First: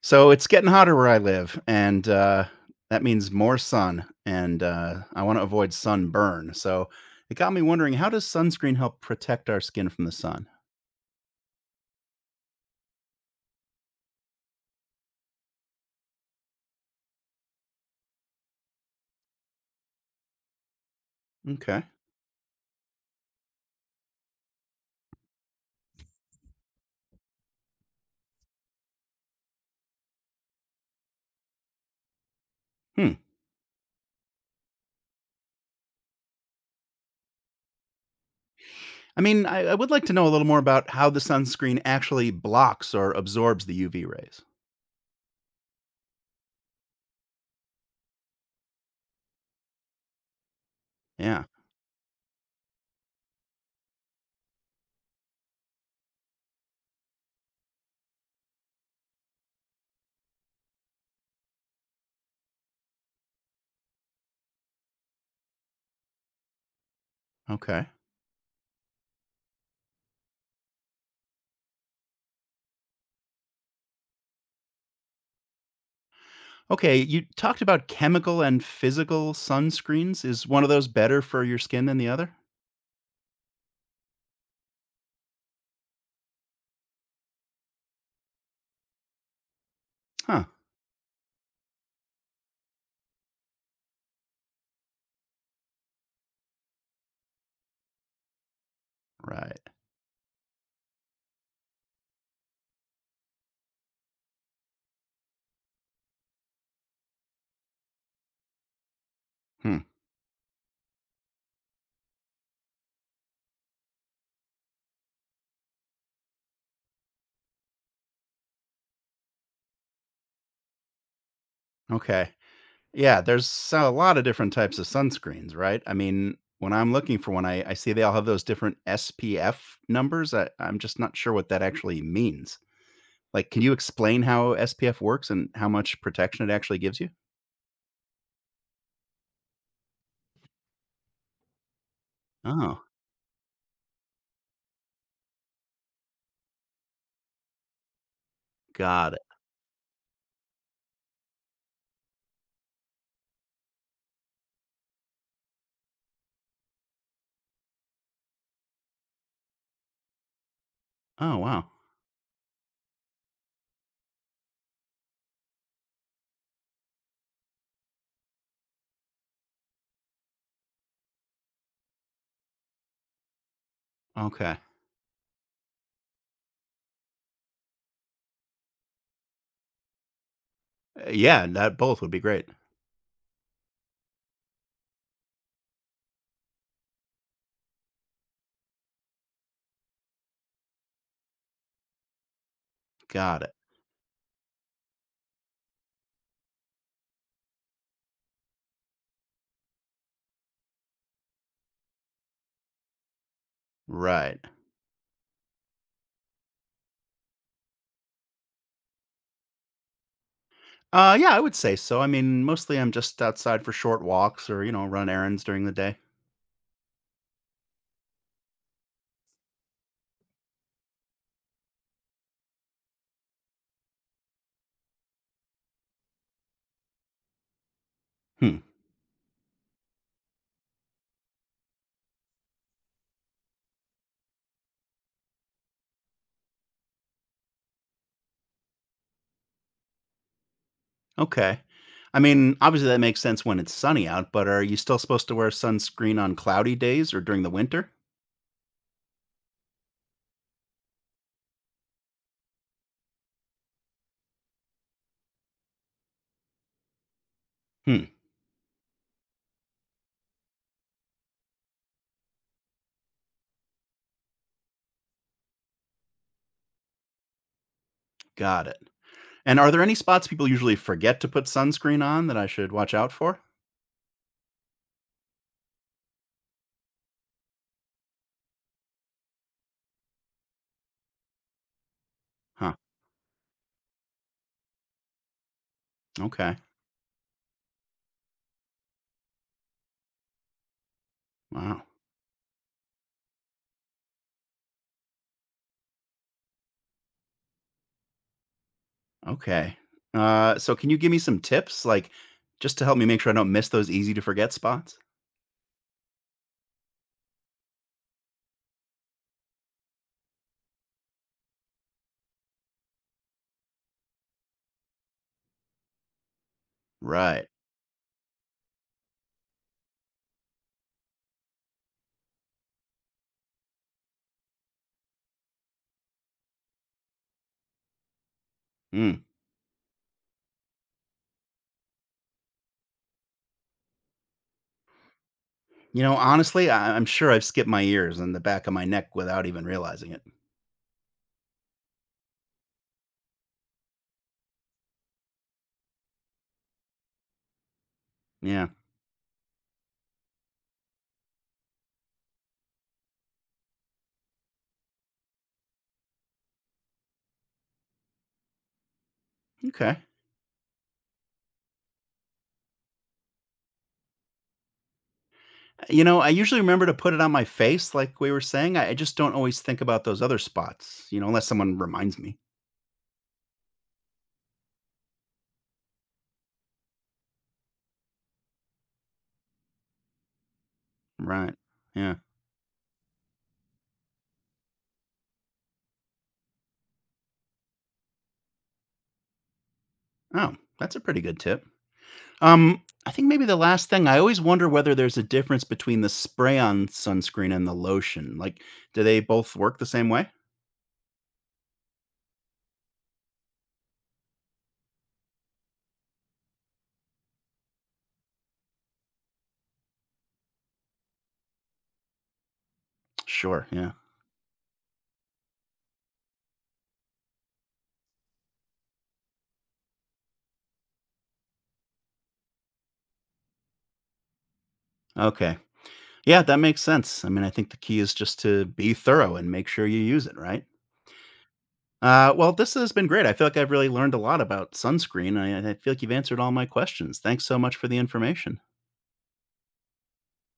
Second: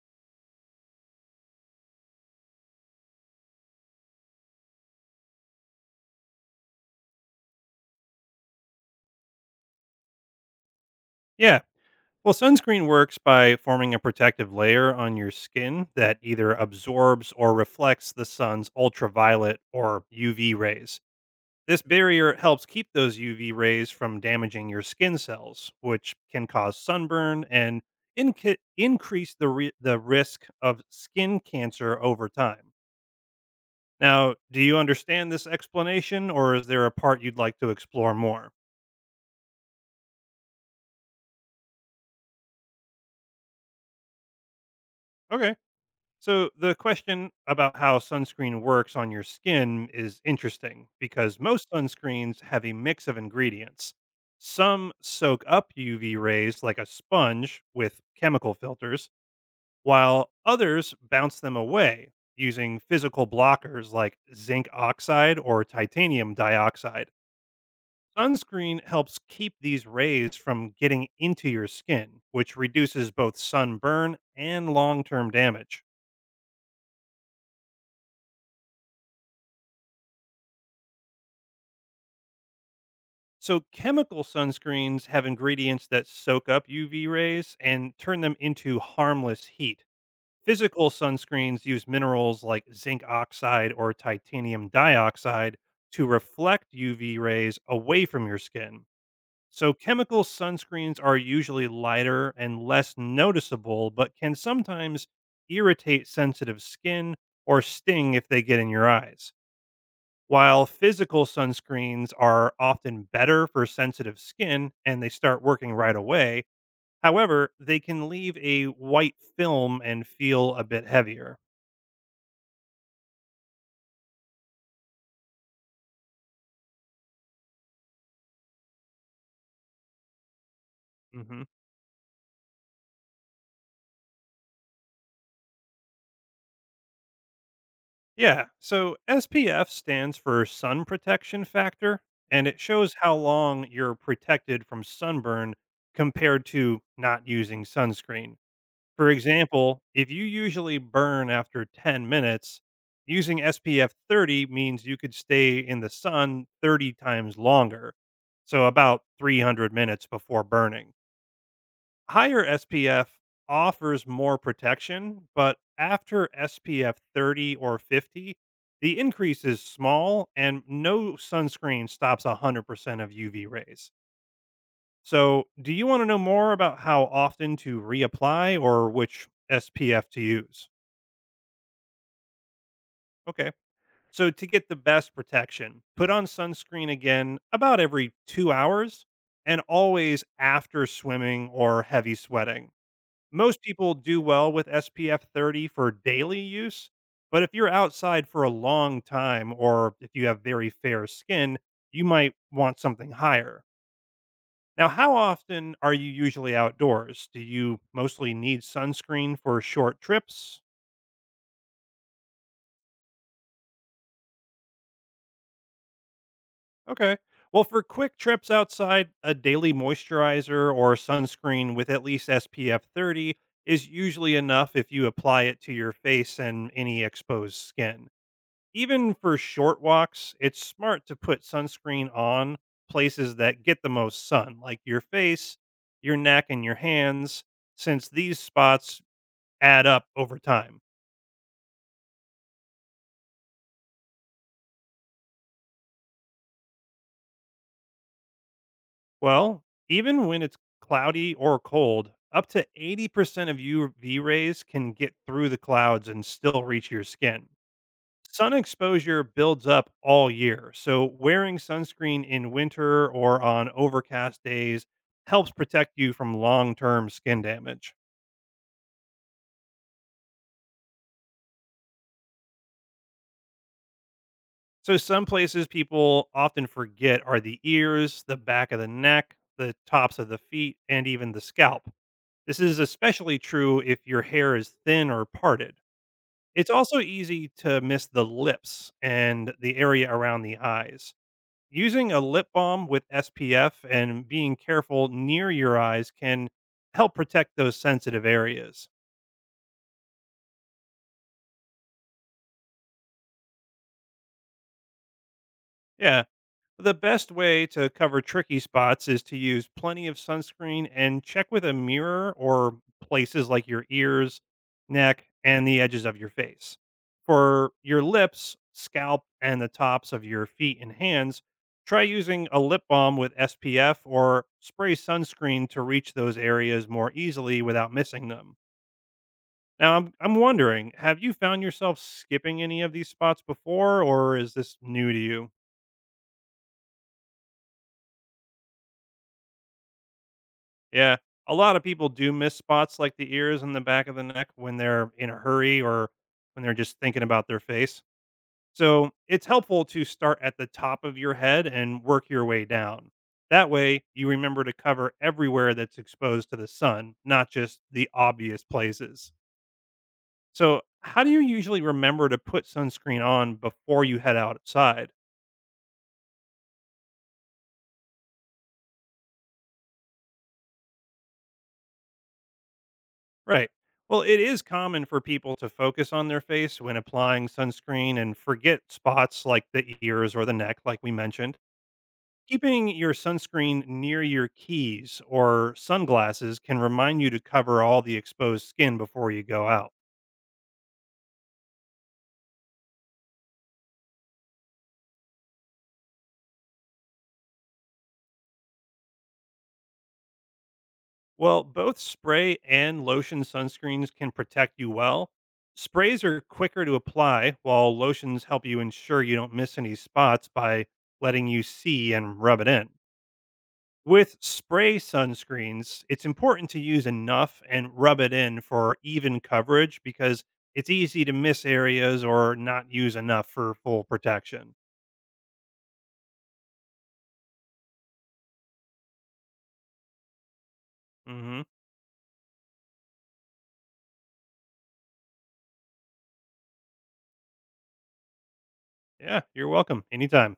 So it's getting hotter where I live, and that means more sun. And I want to avoid sunburn. So it got me wondering, how does sunscreen help protect our skin from the sun? Yeah. Well, sunscreen works by forming a protective layer on your skin that either absorbs or reflects the sun's ultraviolet or UV rays. This Okay. barrier helps keep those UV rays from damaging your skin cells, which can cause sunburn and increase the risk of skin cancer over time. Hmm. Now, do you understand this explanation or is there a part you'd like to explore more? I mean, I would like to know a little more about how the sunscreen actually blocks or absorbs the UV rays. Okay. So, the question about how sunscreen works on your skin is interesting because Yeah. most sunscreens have a mix of ingredients. Some soak up UV rays like a sponge with chemical filters, while others bounce them away using physical blockers like zinc oxide or titanium dioxide. Okay. Sunscreen helps keep these rays from getting into your skin, which reduces both sunburn and long term damage. Okay. You talked about chemical and physical sunscreens. Is one of those better for your skin than the other? So, chemical sunscreens have ingredients that soak up UV rays and turn them into harmless heat. Huh. Physical sunscreens use minerals like zinc oxide or titanium dioxide to reflect UV rays away from your skin. Right. So, chemical sunscreens are usually lighter and less noticeable, but can sometimes irritate sensitive skin or sting if they get in your eyes. Hmm. While physical sunscreens are often better for sensitive skin and they start working right away, however, they can leave a white film and feel a bit heavier. Okay. Yeah, there's so a lot of different types of sunscreens, right? I mean, when I'm looking for one, I see they all have those different SPF numbers. I'm just not sure Hmm. what that actually means. Like, can you explain how SPF works and how much protection it actually gives you? Yeah, so SPF stands for sun protection factor, and it Oh, shows how long you're protected from sunburn compared to not using sunscreen. For got it. example, if you usually burn after 10 minutes, using SPF 30 means you could stay in the sun 30 times longer, so about 300 minutes before burning. Oh, wow. Higher SPF offers more protection, but after SPF 30 or 50, the increase is small and no sunscreen stops 100% of UV rays. Okay. So, do you want to know more about how often to reapply or which SPF to use? Yeah, that both would be great. Okay. So, to get the best protection, put on sunscreen again about every 2 hours and always after swimming or heavy sweating. Got it. Most people do well with SPF 30 for daily use, but if you're outside for a long time or if you have very fair skin, you might want something higher. Right. Now, how often are you usually outdoors? Do you mostly need sunscreen for short trips? Yeah, I would say so. I mean, mostly I'm just outside for short walks or, you know, run errands during the day. Okay. Well, for quick trips outside, a daily moisturizer or sunscreen with at least SPF 30 is usually enough if you apply it to your face and any exposed skin. Hmm. Even for short walks, it's smart to put sunscreen on places that get the most sun, like your face, your neck, and your hands, since these spots add up over time. Okay. I mean, obviously that makes sense when it's sunny out, but are you still supposed to wear sunscreen on cloudy days or during the winter? Well, even when it's cloudy or cold, up to 80% of UV rays can get through the clouds and still reach your skin. Hmm, Sun exposure builds up all year, so wearing sunscreen in winter or on overcast days helps protect you from long term skin damage. got it. And are there any spots people usually forget to put sunscreen on that I should watch out for? So, some places people often forget are the ears, the back of the neck, the tops of the feet, and even the scalp. This Huh. is especially true if your hair is thin or parted. Okay. It's also easy to miss the lips and the area around the eyes. Wow. Using a lip balm with SPF and being careful near your eyes can help protect those sensitive areas. Okay. So can you give me some tips, like just to help me make sure I don't miss those easy to forget spots? Yeah, the best way to cover tricky spots is to use plenty of sunscreen and check with a mirror or places like your ears, neck, and the edges of your face. Right. For your lips, scalp, and the tops of your feet and hands, try using a lip balm with SPF or spray sunscreen to reach those areas more easily without missing them. Hmm. Now, I'm wondering, have you found yourself skipping any of these spots before, or is this new to you? You know, honestly, I'm sure I've skipped my ears and the back of my neck without even realizing it. Yeah. A lot of people do miss spots like the ears and the back of the neck when they're in a hurry or when they're just thinking about their face. Yeah. So it's helpful to start at the top of your head and work your way down. That way, you remember to cover everywhere that's exposed to the sun, not just the obvious places. Okay. So, how do you usually remember to put sunscreen on before you head outside? You know, I usually remember to put it on my face, like we were saying. I just don't always think about those other spots, you know, unless someone reminds me. Right. Well, it is common for people to focus on their face when applying sunscreen and forget spots like the ears or the neck, like we Right. mentioned. Yeah. Keeping your sunscreen near your keys or sunglasses can remind you to cover all the exposed skin before you go out. Oh, that's a pretty good tip. I think maybe the last thing, I always wonder whether there's a difference between the spray on sunscreen and the lotion. Like, do they both work the same way? Well, both spray and lotion sunscreens can protect you well. Sprays are quicker to apply, while lotions help you ensure you don't miss any spots by letting you see and rub it in. Sure. Yeah. With spray sunscreens, it's important to use enough and rub it in for even coverage because it's easy to miss areas or not use enough for full protection. Okay. Yeah, that makes sense. I mean, I think the key is just to be thorough and make sure you use it, right? Hmm. Well, this has been great. I feel like I've really learned a lot about sunscreen. I feel like you've answered all my questions. Thanks so much for the information. Yeah, you're welcome. Anytime.